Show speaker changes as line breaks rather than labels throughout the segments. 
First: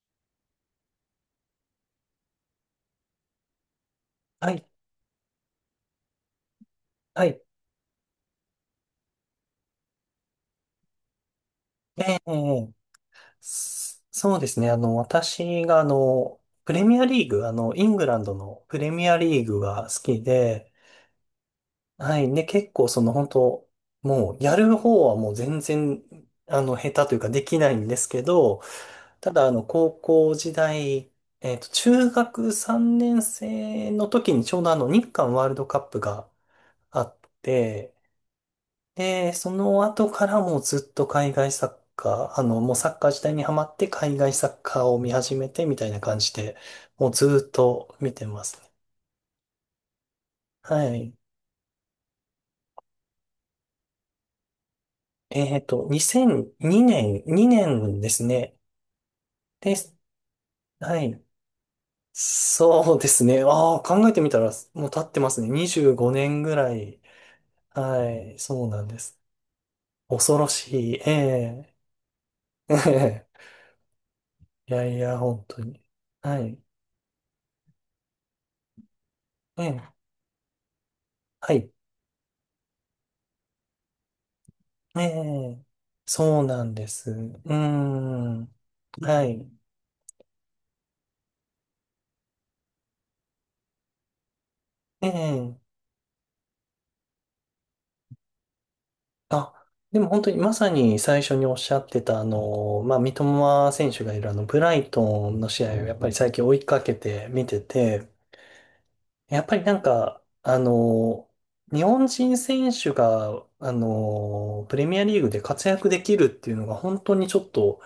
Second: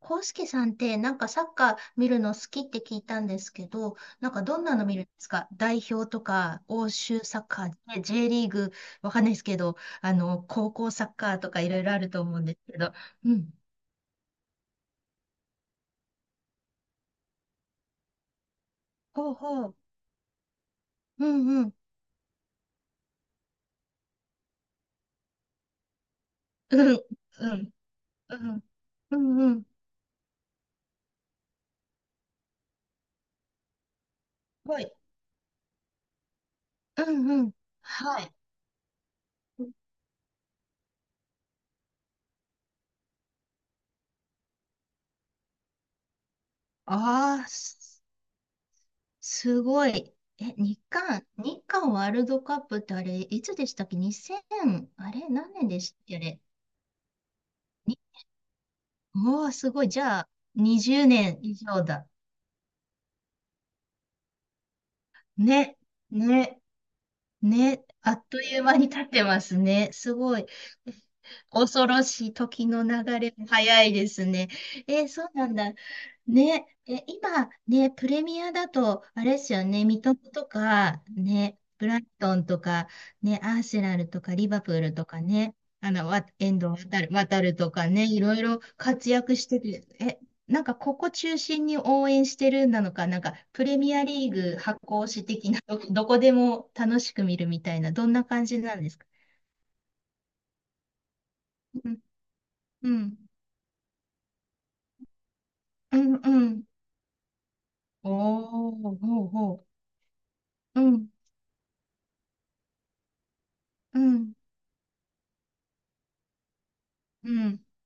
コウスケさんってなんかサッカー見るの好きって聞いたんですけど、なんか
は
どん
い、
なの見るんですか？代表とか、欧州
はい、
サッカー、ね、 J リーグ、わかんないですけど、高校サッカーとかいろいろある
え
と
え、
思うんですけど。うん。
そうですね。私が、プレミアリーグ、イングランドのプレミア
ほう
リーグ
ほう。
が好きで、
うんうん。
はい、で、結構、本当もう、やる方はもう全然、
う
下
ん。
手というか、で
う
きな
ん。
いんですけ
う
ど、
ん。う
た
ん
だ、
うん。
高校時代、中学3年生の時に、ちょうど、
はい。
日韓ワールドカップがあ
う
っ
んうん。
て、
はい。
で、その後からもうずっと海外サッカー、もうサッカー自体にハマって海外サッカーを見始めてみたいな感じで、もう
あ
ず
あ、
っと見てますね。
すごい。え、
はい。
日韓ワールドカップってあれ、いつでしたっけ？ 2000、あれ何年でしたっけあれ？
2002年、2年ですね。
おー、す
で
ごい。
す。
じゃあ、
は
20
い。
年以上だ。
そうですね。ああ、考えてみたら、もう経ってますね。
ね、
25年ぐ
ね、
らい。
ね。
は
あっ
い。
という
そう
間
な
に
んで
経っ
す。
てますね。す
恐
ごい。
ろしい。え
恐ろしい、時の流
え
れ も早いですね。
いやい
え
や、
そう
本
なん
当
だ。
に。はい。
ね、え、今ね、プレミアだと、あれです
え
よね、
え
三笘とか、
は
ね、
い。
ブライトンとか、ね、アーセナルとか、リバプール
え
とかね、
え、そう
遠
なん
藤、
です。う
渡
ー
るとかね、いろい
ん。
ろ活
は
躍し
い。
てる。え、なんかここ中心に応援してるなのか、なんかプレミアリーグ発
え
行し的
え。
な、どこでも楽しく見るみたいな、どんな感じなんですか？
あ、でも本当にまさに最初におっしゃっ
うん、
てた、
う
まあ、三
ん、
笘選手がいるブライトンの試合をや
う
っぱり
ん、
最
う
近追い
ん。
かけて見てて、
おー、ほう
やっぱり
ほ
なんか、
う。うん、
日本人選手が、
うん、
プレミアリーグで活躍できるっていうのが本当に
う
ちょっ
ん、
と、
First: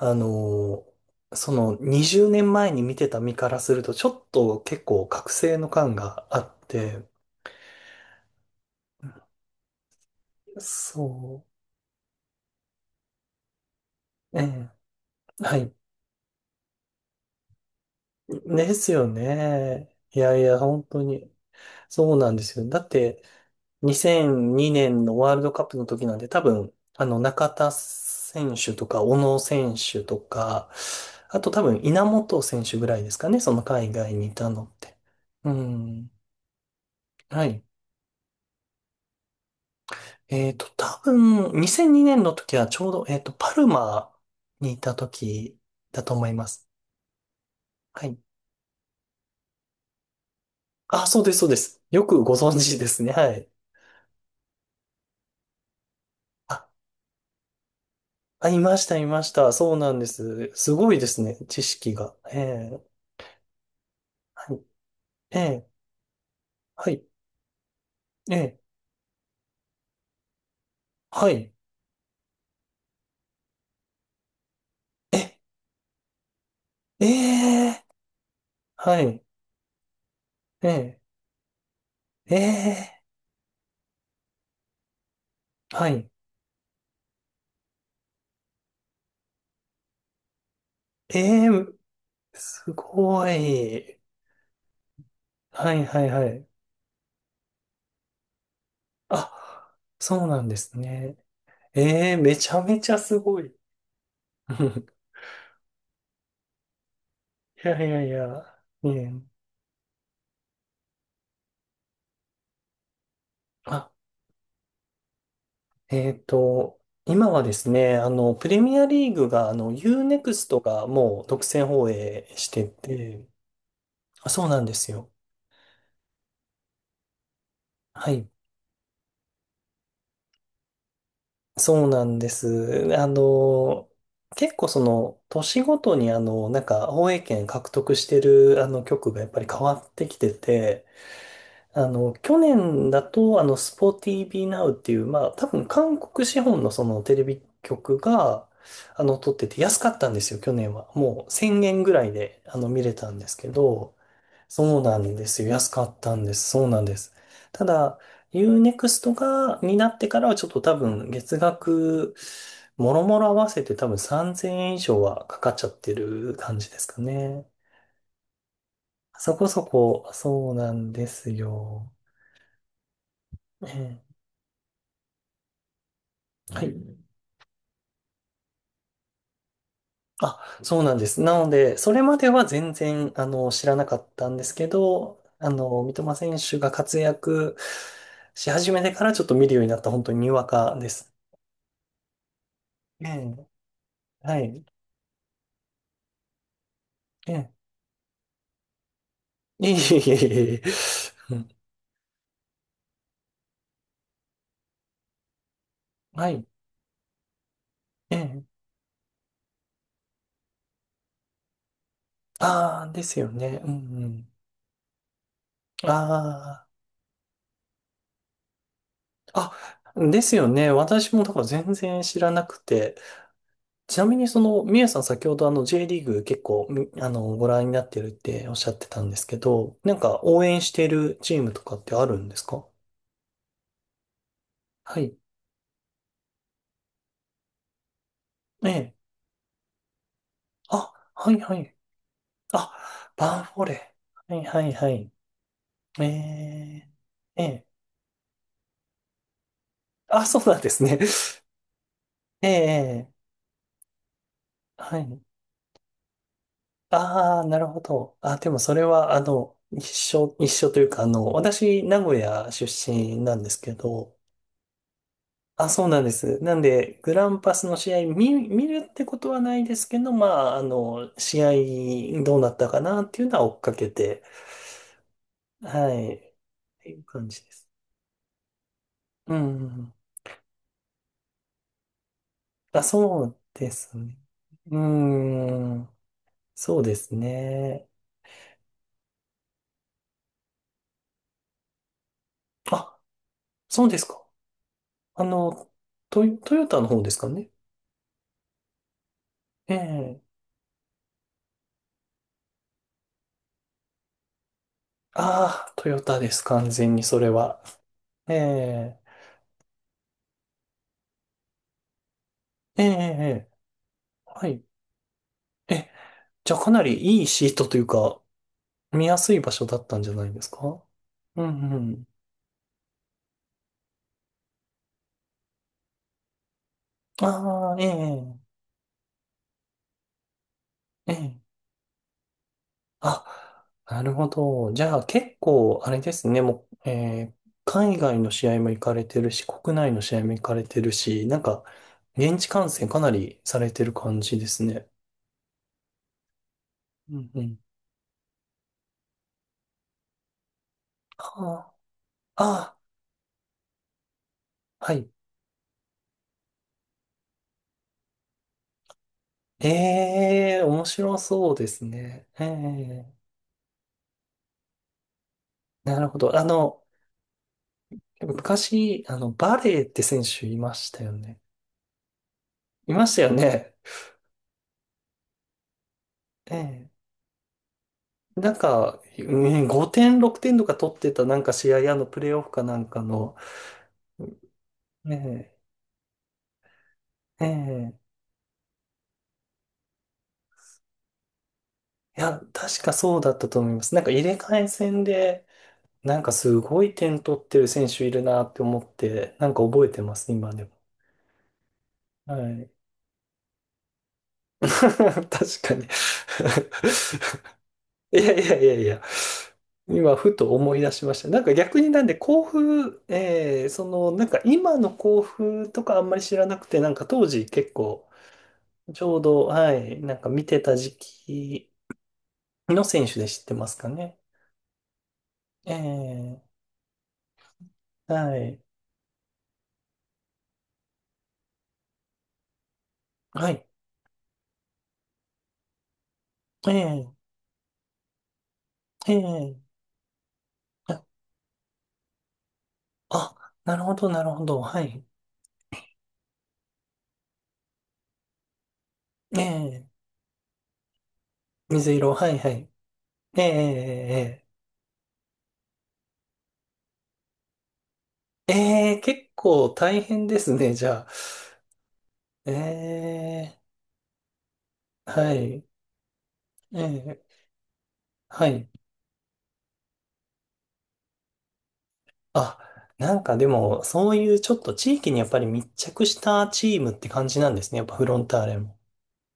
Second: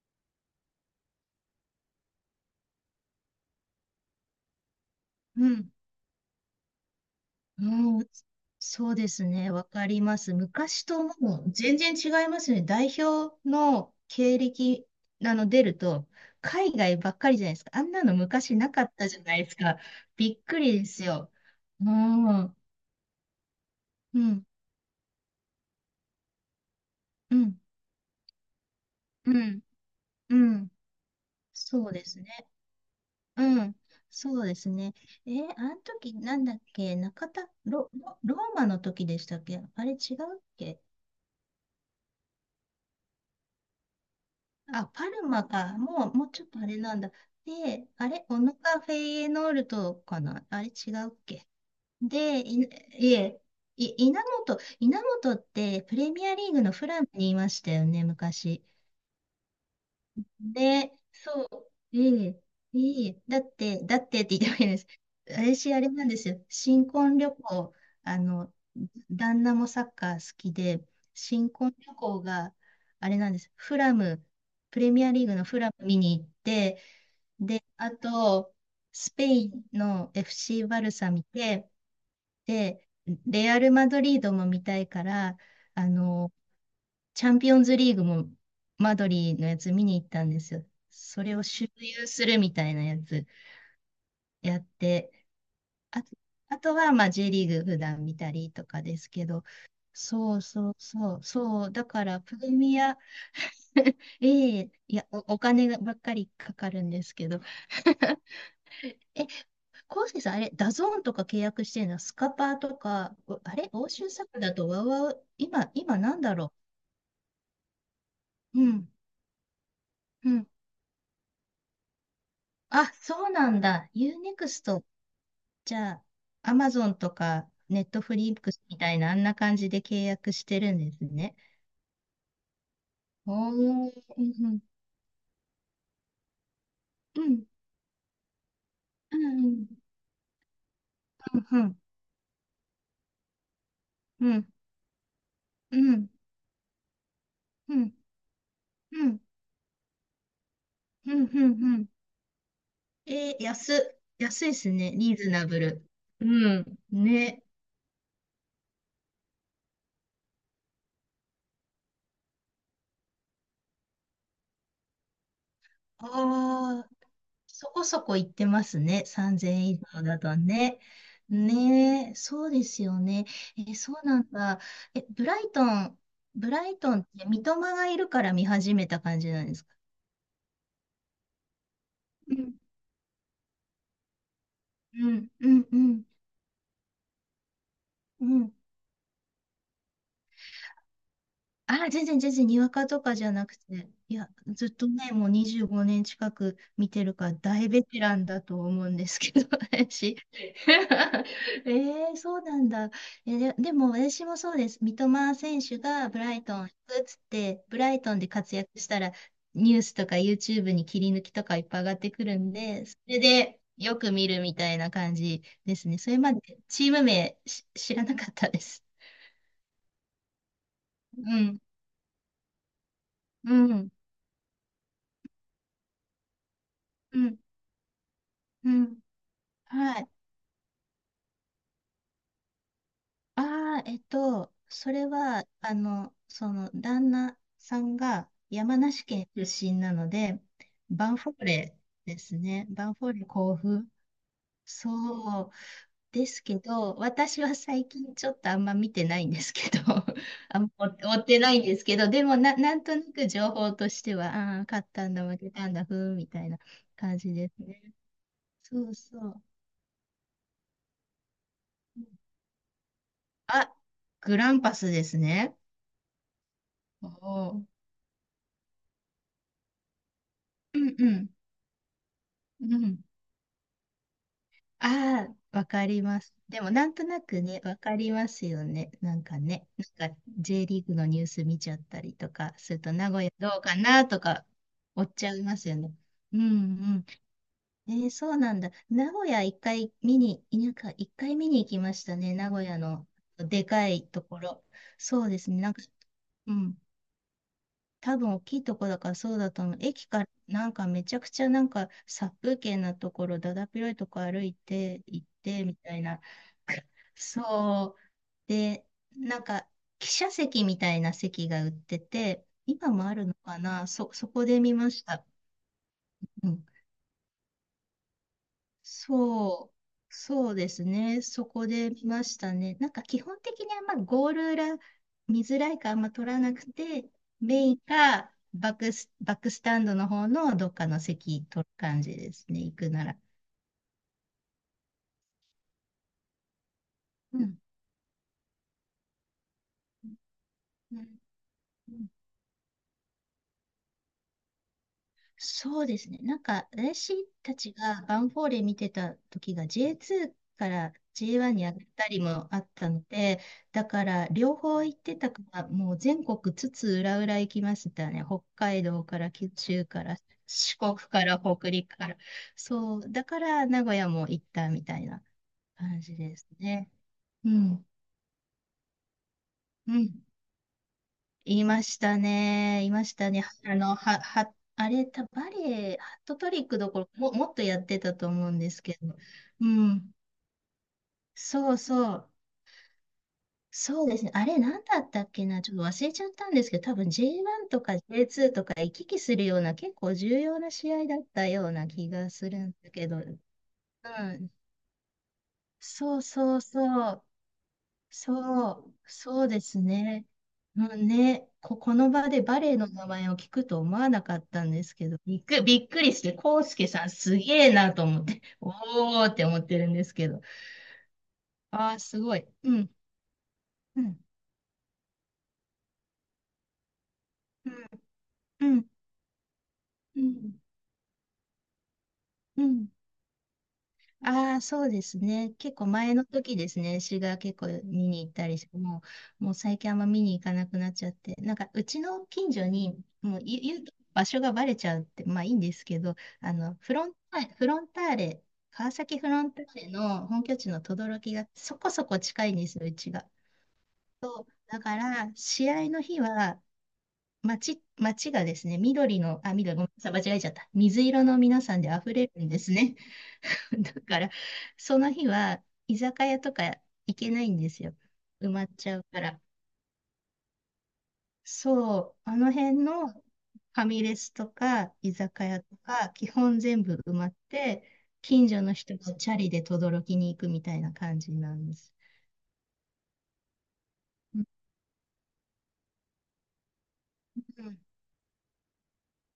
あのその20年前に見てた身からすると、ちょっと結構覚
う
醒の
ん、
感があって、
うん。そうですね。わかります。昔とも
そ
う全然違いますね。代表の
う、
経
ええ、
歴、
は
出
い。
ると、海外ばっかりじゃないですか。あんなの昔な
で
か
す
っ
よ
たじゃないですか。
ね。い
び
やい
っ
や、
くり
本
で
当
すよ。
に。
う
そう
ん、
なんで
うん、
すよ。だって、
うん、
2002年のワールドカップの時なんで、多分、中田選手とか、小
う
野
ん、
選手と
う
か、
ん。
あと多分、
そうで
稲
す
本
ね。
選手ぐらいですかね、その
うん、
海外に
そ
い
う
た
で
の
す
っ
ね。
て。
え
う
ー、あの
ん。
時なんだっけ、中
は
田、
い。
ロローマの時でしたっけ、あれ違うっけ？
多分、2002年の時はちょうど、パルマにい
あ、
た
パルマ
時
か。
だと
も
思
う
い
ちょ
ま
っとあ
す。
れなんだ。で、
は
あ
い。
れ、オノカフェイエノールトかな、あれ違
あ、
うっ
そうです、そ
け？
うです。よくご
で、
存
い、
知ですね。
い
は
え、
い。
い、稲本、稲本ってプレミアリーグ
あ、
のフラムにいましたよね、
あ、い
昔。
ました、いました。そうなんです。すご
で、
いですね、
そ
知識
う、
が。
え
え
え、
え、
ええ、だってって言
は
っ
い。
てもいいです。
ええ、
私、あれなんですよ。新
はい。
婚旅行、あ
え
の、
え、
旦那もサッカー好きで、
は
新
い。
婚旅行が、あれなんです。フラム、プレミア
え、
リーグのフラム見に行って、
え
で、
え、
あと、
は
ス
い。
ペインの FC
え
バル
え、
サ見て、
え
で、
え、
レアル・マドリードも見たいから、あ
はい。
の、チャンピオンズリーグもマドリーのやつ見に行ったんですよ。それを
ええ、
周遊するみた
す
いなやつ
ごい。
やって、
はい、は
あ、
い、はい。
あとは、まあ、J リーグ普段見たりとかですけど、
あ、そうなんですね。
そう、だか
ええ
ら、
め
プ
ち
レ
ゃめ
ミ
ちゃ
ア、
すごい。い
ええ、いや、お金ばっかりかかるんですけど。
やいやい や。ね
え、コウスケさん、あれ、ダゾーンとか契約してるの？スカパーとか、おあれ、欧
あ、
州サッカーだと、ワウワウ、今なんだろ
今はですね、プレ
う。う
ミア
ん、
リーグが、
うん。
U-NEXT がもう独占放映して
あ、
て、
そうなんだ。ユー
あ、
ネ
そ
ク
うな
ス
んで
ト、
すよ。
じゃあ、アマゾンとか、ネット
は
フ
い。
リックスみたいな、あんな感じで契約してるんですね。
そうなんです。あ
お
の、
ー、うん、う
結
ん、
構その、年ごとになんか、放映
うん、
権獲得してる、局
う
がやっぱり変
ん、
わってきてて、
うん、
去年だと、スポーティ
う
ービー
ん、
ナウっていう、まあ、多分
う
韓
ん、
国資本のそのテレビ
うん、うん、うん、
局が、撮ってて安かったんですよ、去年は。
うん。
もう1000
う
円
ん、
ぐらいで、見れたんです
えー、
けど、
安いです
そう
ね。
な
リ
ん
ー
で
ズ
す
ナ
よ。
ブ
安か
ル。
ったん
う
です。
ん、
そうなんです。
ね。
ただ、U-NEXT が、になってからはちょっと多分月額、もろもろ合わせて多分3000円以上はかかっちゃってる感じで
あ
す
あ、
かね。
そこそこ行ってますね。
そこ
3000
そ
円以上
こ、
だと
そうな
ね。
んですよ。
ねえ、そうですよね。え、そうなんだ。え、ブ
は
ラ
い。
イトンって三笘がいるから見始めた感じなんですか？
あ、そうなんです。なので、それまで
う
は
ん、
全然、知らなかったんですけ
う
ど、
ん、うん、う
三
ん、
笘選手が活躍
う
し
ん。
始めてからちょっと見るようになった本当ににわかです。
ああ、全然全然、にわかと
え
かじゃ
え、
なくて、いや、
はい。
ずっとね、もう25年近く見てるか
え
ら
え、
大ベテランだと思うんですけど、
いえいえいえ
私。
いえいえ うん
えー、そうなんだ。え、でも私もそうです。三笘選手がブ
は
ライ
い。
トン行くっつって、ブライト
え
ンで
え、
活躍したら、ニュースとか YouTube に切り抜きとかいっぱい上がってくるん
あ
で、
あ、
そ
です
れ
よね。
で
うん
よ
う
く見
ん。
るみたいな感じですね。それまで
あ
チーム名し知らなかったです。
あ、あ、ですよね。私もだか
う
ら
ん、
全然知らなくて。
うん、
ちなみにその、みやさん先ほどあの J リーグ結構み、
うん、
ご覧になってるっておっしゃ
う
って
ん。
たんですけど、なん
はい。
か応援してるチームとかってあるんですか？
ああ、えっと、そ
は
れ
い。
は、旦那さんが
え
山
え。
梨県出身なので、
あ、
バンフ
は
ォ
い
ー
はい。
レですね。バンフォ
あ、
ーレ
バン
甲
フォー
府。
レ。はいはいはい。
そう。
え
ですけ
え。
ど、私
え
は
え。
最近ちょっとあんま見てないんですけど、
あ、そうな
あ
んで
ん
す
ま
ね。
追ってないんですけど、でも、
ええ。
なんと
え
な
え
く情報としては、ああー、勝っ
は
たん
い。
だ、負けたんだ、ふーん、みたいな感じ
ああ、
です
なるほ
ね。
ど。あ、でもそれ
そう
は
そ
あ
う。
の、一緒、一緒というかあの、私、名古屋出身なんですけ
あ、
ど、
グランパスですね。
あ、そうなんです。なんで、
お
グランパ
ー、
スの試合見、見るってことはないですけど、まあ、
うんうん。
試合どうなった
う
かな
ん。
っていうのは追っかけて、
ああ、わか
は
り
い、っ
ます。でも、な
てい
ん
う
とな
感
く
じで
ね、
す。
わかりますよね。なん
う
かね、
ん。
なんか J リーグのニュース見ちゃったりとかする
あ、
と、名
そ
古屋
う
どう
で
か
す
な
ね。
とか、
う
追っちゃいますよ
ん。
ね。うんう
そうで
ん。
すね。
えー、そうなんだ。名古屋一回見に、なんか一回見に行きましたね。名古屋
あ、
ので
そ
か
うです
いと
か。
ころ。そ
あ
うですね。な
の、
んか、
トヨ、
う
トヨ
ん。
タの方ですかね。
多分大きいとこだからそうだと思
え
う。駅から
え。
なんかめちゃくちゃなんか殺風景なところ、だだっ広いとこ歩いて行って
ああ、
み
ト
た
ヨ
い
タ
な。
です。完全にそれは。
そう。
え
で、
え。
なんか記者席みたいな席が売ってて、
ええ、
今
ええ、
もあるの
ええ
かな、そこ
は
で
い。
見ました。
え、
う
じゃあ
ん。
かなりいいシートというか、見やすい場所
そ
だったんじゃないで
そ
す
うで
か？
すね。
うん
そこ
う
で見
ん。
ましたね。なんか基本的にあんまゴール裏見づらいからあんま取らなくて、メ
あ
イ
あ、
ン
ええ、
かバックスタンドの方のどっかの
ええ。
席取る感じですね。行くなら。
あ、なるほど。じゃあ結構、あれですね、もう、え
う
ー
ん。
海外の試合も行かれてるし、国内の試合も行かれてる
うん、
し、なんか、現地観戦かなりされてる感じですね。
そうですね。なんか、
う
私
んう
た
ん。
ちがヴァンフォーレ見てた時が J2 から J1 に
あ
上がったり
あ、
もあっ
あ
たので、だから両方
あ、は
行っ
い。
てたから、もう全国津々浦々行きましたね。北海道から九州から
ええ、
四
面
国
白
から
そうで
北
す
陸から。
ね。え
そう、
え、
だから名古屋も行ったみたいな
な
感
る
じ
ほ
で
ど。
すね。うん。
昔、バレーっ
う
て
ん。
選手いましたよね。
いましたね。い
い
ま
ま
し
した
た
よ
ね。
ね。
あの、は、は、あれ、た、バレエ、ハットトリッ
え
クどころ、もっとやってたと
え。
思
な
う
ん
んですけ
か、
ど。
うん、
う
5
ん。
点、6点とか取ってたなんか
そ
試
う
合、
そ
プレ
う。
イオフかなんかの、
そうですね。あれ、なんだったっけ
え
な。ちょっと忘れちゃったんですけど、多分
え、え
J1 とか
え。
J2 とか行き来するような、結構重要な試合だったような気
い
が
や、
するん
確
だ
か
けど。
そう
う
だったと思います。なんか入れ
ん。
替え戦で、な
そう
んか
そ
す
う
ごい
そ
点
う。
取ってる選手いるなって思って、
そ
な
う
ん
で
か
す
覚えてま
ね。
す、今でも。
もうんね、この場
は
でバレ
い。
エの名前を聞くと思わなかっ たんで
確
すけど、
か
び
に
っく りして、コウスケさんすげえなと
い
思っ
や
て、
いや い
お
やいや。
ーって思ってるんです
今、
け
ふ
ど。
と思い出しました。なんか逆
あ
に
あ、
なんで、
すご
甲
い。うん、
府、えー、そ
う
の、
ん、
なんか今の甲府とかあんまり知らなくて、なんか当時結構、
うん、うん、
ちょうど、はい、な
う
んか見
ん、
てた時期
う
の
ん。
選手で知ってますかね。
ああ、そうですね。
え
結構前の
え、
時ですね。詩が結構見に行っ
は
たり
い、
して、もう最近あんま見に行かなくなっちゃって、なんかうちの近所に、もう
はい、
言うと場所がバレちゃうって、まあいいんですけど、
ええ、
フロンターレ、川
え
崎フロン
え、
ターレの本拠地の等
あ、
々力がそこそこ近いんですよ、うちが。
あなるほど、なるほど、
だ
は
か
い、
ら、試合の日は、街がですね、緑
え
の、あ、緑、ごめ
え、
んなさい、間違えちゃった。水色の皆さんで
水
溢
色、
れ
はい、
るん
は
で
い、
すね。
え
だから、
え、
その日は居酒屋とか行けないんですよ。埋
ええ、え
まっち
え、え
ゃ
え
うか
結
ら。
構大変ですね、じゃあ。
そう、あの
え
辺のフ
え、
ァミレスとか居
は
酒屋
い、
とか、基本
え
全部埋まっ
え、
て、
は
近所
い、
の人がチャリで轟きに行くみたいな感じなんです。
あ、なんかでも、そういう
う
ちょっと地域にやっぱり密着したチームって感じなんですね、やっ
ん、
ぱフロンターレも。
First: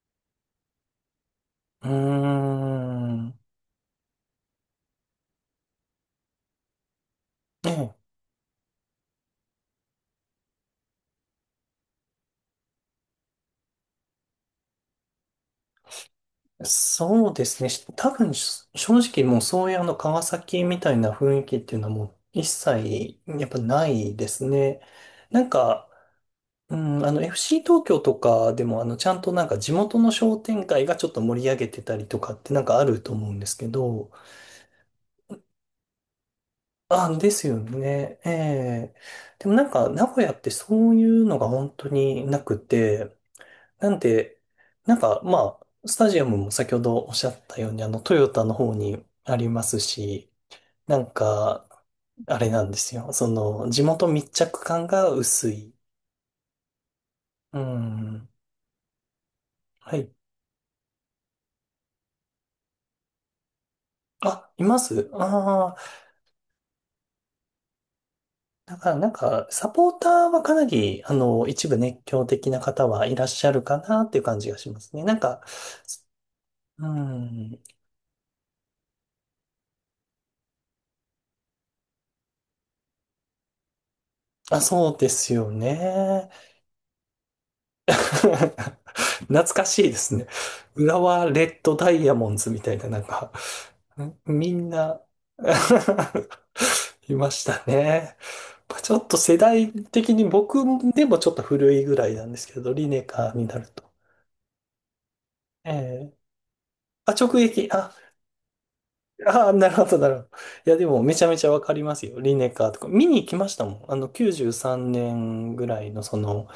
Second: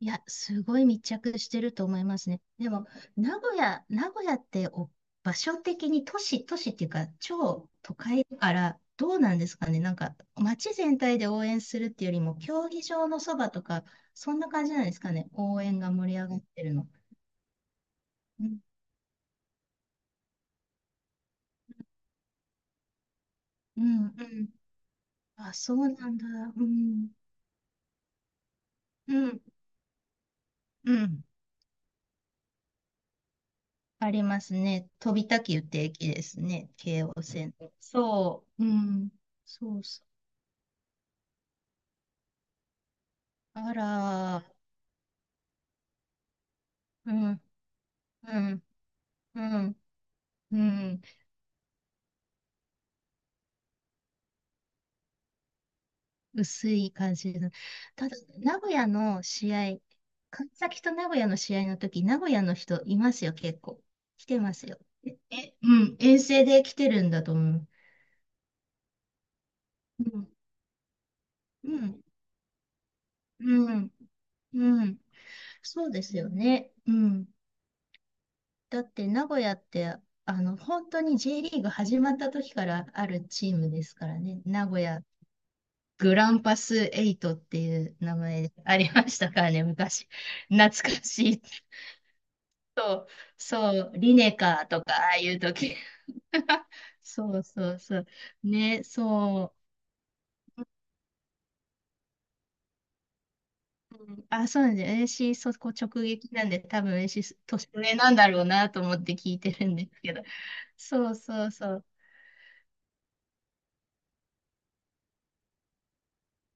いや、すごい密着してると
う
思いますね。
ー
でも、
ん。
名古屋ってお場所的に都市っていうか、超都
え
会だから、どうなんですかね。なんか、街全体で応援するっていうよりも、競技場のそばとか、そんな感じなんですかね。応援が盛り上がって
え、
るの。
そうですね。し多分、
うん、
し正直もうそういうあの川崎みたいな雰囲気っていうのはもう一切やっぱ
う
な
ん、う
いです
ん。
ね。なん
あ、そ
か、
うなんだ。う
うん、
ん、
FC 東京とかでもあのちゃん
う
と
ん、
なんか地元の商店街
う
がちょっと
ん。
盛り上げてたりとかってなんかあると思うんですけ
あ
ど、
りますね。飛び田急って駅ですね。京
あ、
王
です
線。
よね。え
そう、う
え。
ん。
でもなん
そう
か
そ
名古屋ってそういうのが本当になくて、
う。あ
なんで、
ら、
なんかまあ、スタジアムも先ほどお
う
っしゃ
ん。
ったように、トヨ
う
タの
ん、
方にあ
う
りま
ん、
すし、
う
な
ん、
んか、あれなんですよ。その、地元密着感が薄い。
薄い感じの。
う
ただ、
ん。
名古屋の試合、
はい。
川崎と名古屋の試合の時、名古屋の人いますよ、結構。来て
あ、
ま
い
す
ま
よ。
す
え、う
ああ
ん、遠征で来てるんだと思う。
ー、だからなんか、サポータ
うん、
ーはかなり、一
う
部熱
ん、
狂的な方はいらっしゃる
う
か
ん、
なっていう感じがしま
う
す
ん、
ね。なんか、
そうですよね。
う
うん。
ん。
だって名古屋って、本当に J リーグ始まった時からあるチームですからね。
あ、
名古
そう
屋
ですよ
グ
ね。
ランパスエイトってい う名前でありましたか
懐
らね、
かしいで
昔。
すね。
懐か
浦和
しい。
レッドダイヤモンズみたいな、
そ
なん
う、
か、
そう、リネ
み
カ
ん
ーとか、
な
ああいう時。
いま
そう
した
そうそう。
ね。
ね、
ちょっと世
そ
代的に僕でもちょっと古いぐらいなんですけど、リネカーになると。
う。うん、あ、そうなんで、私、そ
え
こ直
え
撃なんで、多分
あ、直
私、
撃。
年
あ、
上なんだろうなと思って聞いて
あ、
る
なる
ん
ほ
で
ど、
す
な
け
るほ
ど。
ど。いや、でも
そ
め
う
ちゃめち
そ
ゃ
う
わ
そ
かり
う。
ますよ。リネカーとか。見に行きましたもん。93年ぐらいのその、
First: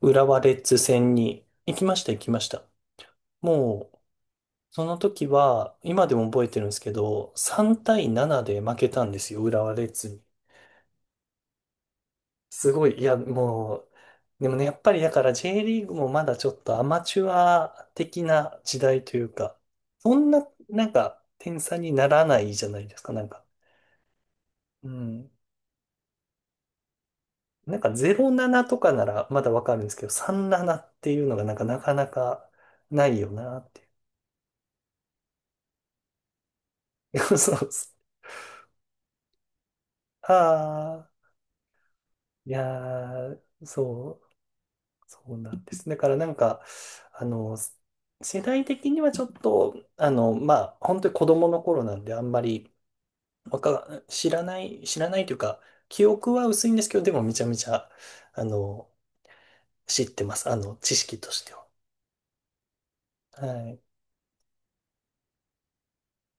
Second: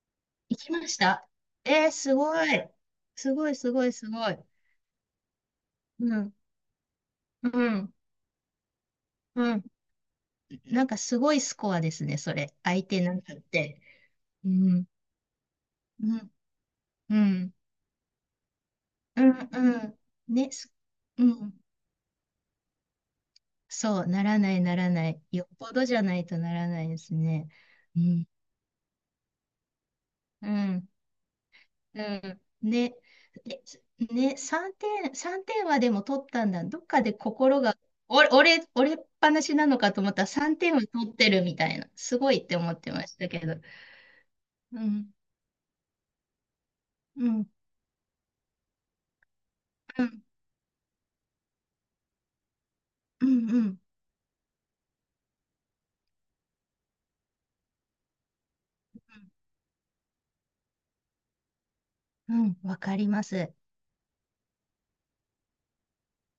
浦和レ
行
ッ
き
ズ
まし
戦
た、
に行き
えー、
ました、
す
行き
ご
ました。
い。すごい、すご
も
い、すごい。
その時は、今で
う
も
ん、
覚えてるんですけど、
う
3
ん、
対7で負けたんですよ、
う
浦
ん。
和レッズに。
なんかすごいスコアですね、それ。
す
相
ごい、
手
い
な
や、
んかっ
も
て。
う、で
う
もね、やっ
ん、
ぱりだから J リーグ
う
もま
ん、
だちょっとアマ
う
チュ
ん、
ア的な時代と
う
いう
ん、
か、
うん。
そんな、
ね、す、
なんか、
う
点
ん。
差にならないじゃないですか、なんか。
そう、ならない、な
う
らない。
ん。
よっぽどじゃないとならないですね。
なんか
うん、
07とかならまだわかるんですけど、
う
37
ん、
っていうのがなんかなか
う
な
ん。
か
ね
ないよな
で
ってい
ね、3点、3点はでも取ったんだ。どっかで
う。そう
心
そう。
が、俺っぱなしなのかと思ったら3点は
あ
取
あ、
ってるみたいな。すごいっ
い
て
や
思ってましたけ
ー、
ど。
そう。そうなんです。だからなんか、あ
うん、
の、世代的にはちょっと、
うん、
まあ、本当に子供の頃なんで、あんまり
うん、うん、
わ
うん、
か、知らない、知らないというか、記憶は薄いんですけど、でもめちゃめちゃ、あの、知ってます。あの、知識としては。
うん、わかりま
は
す。
い。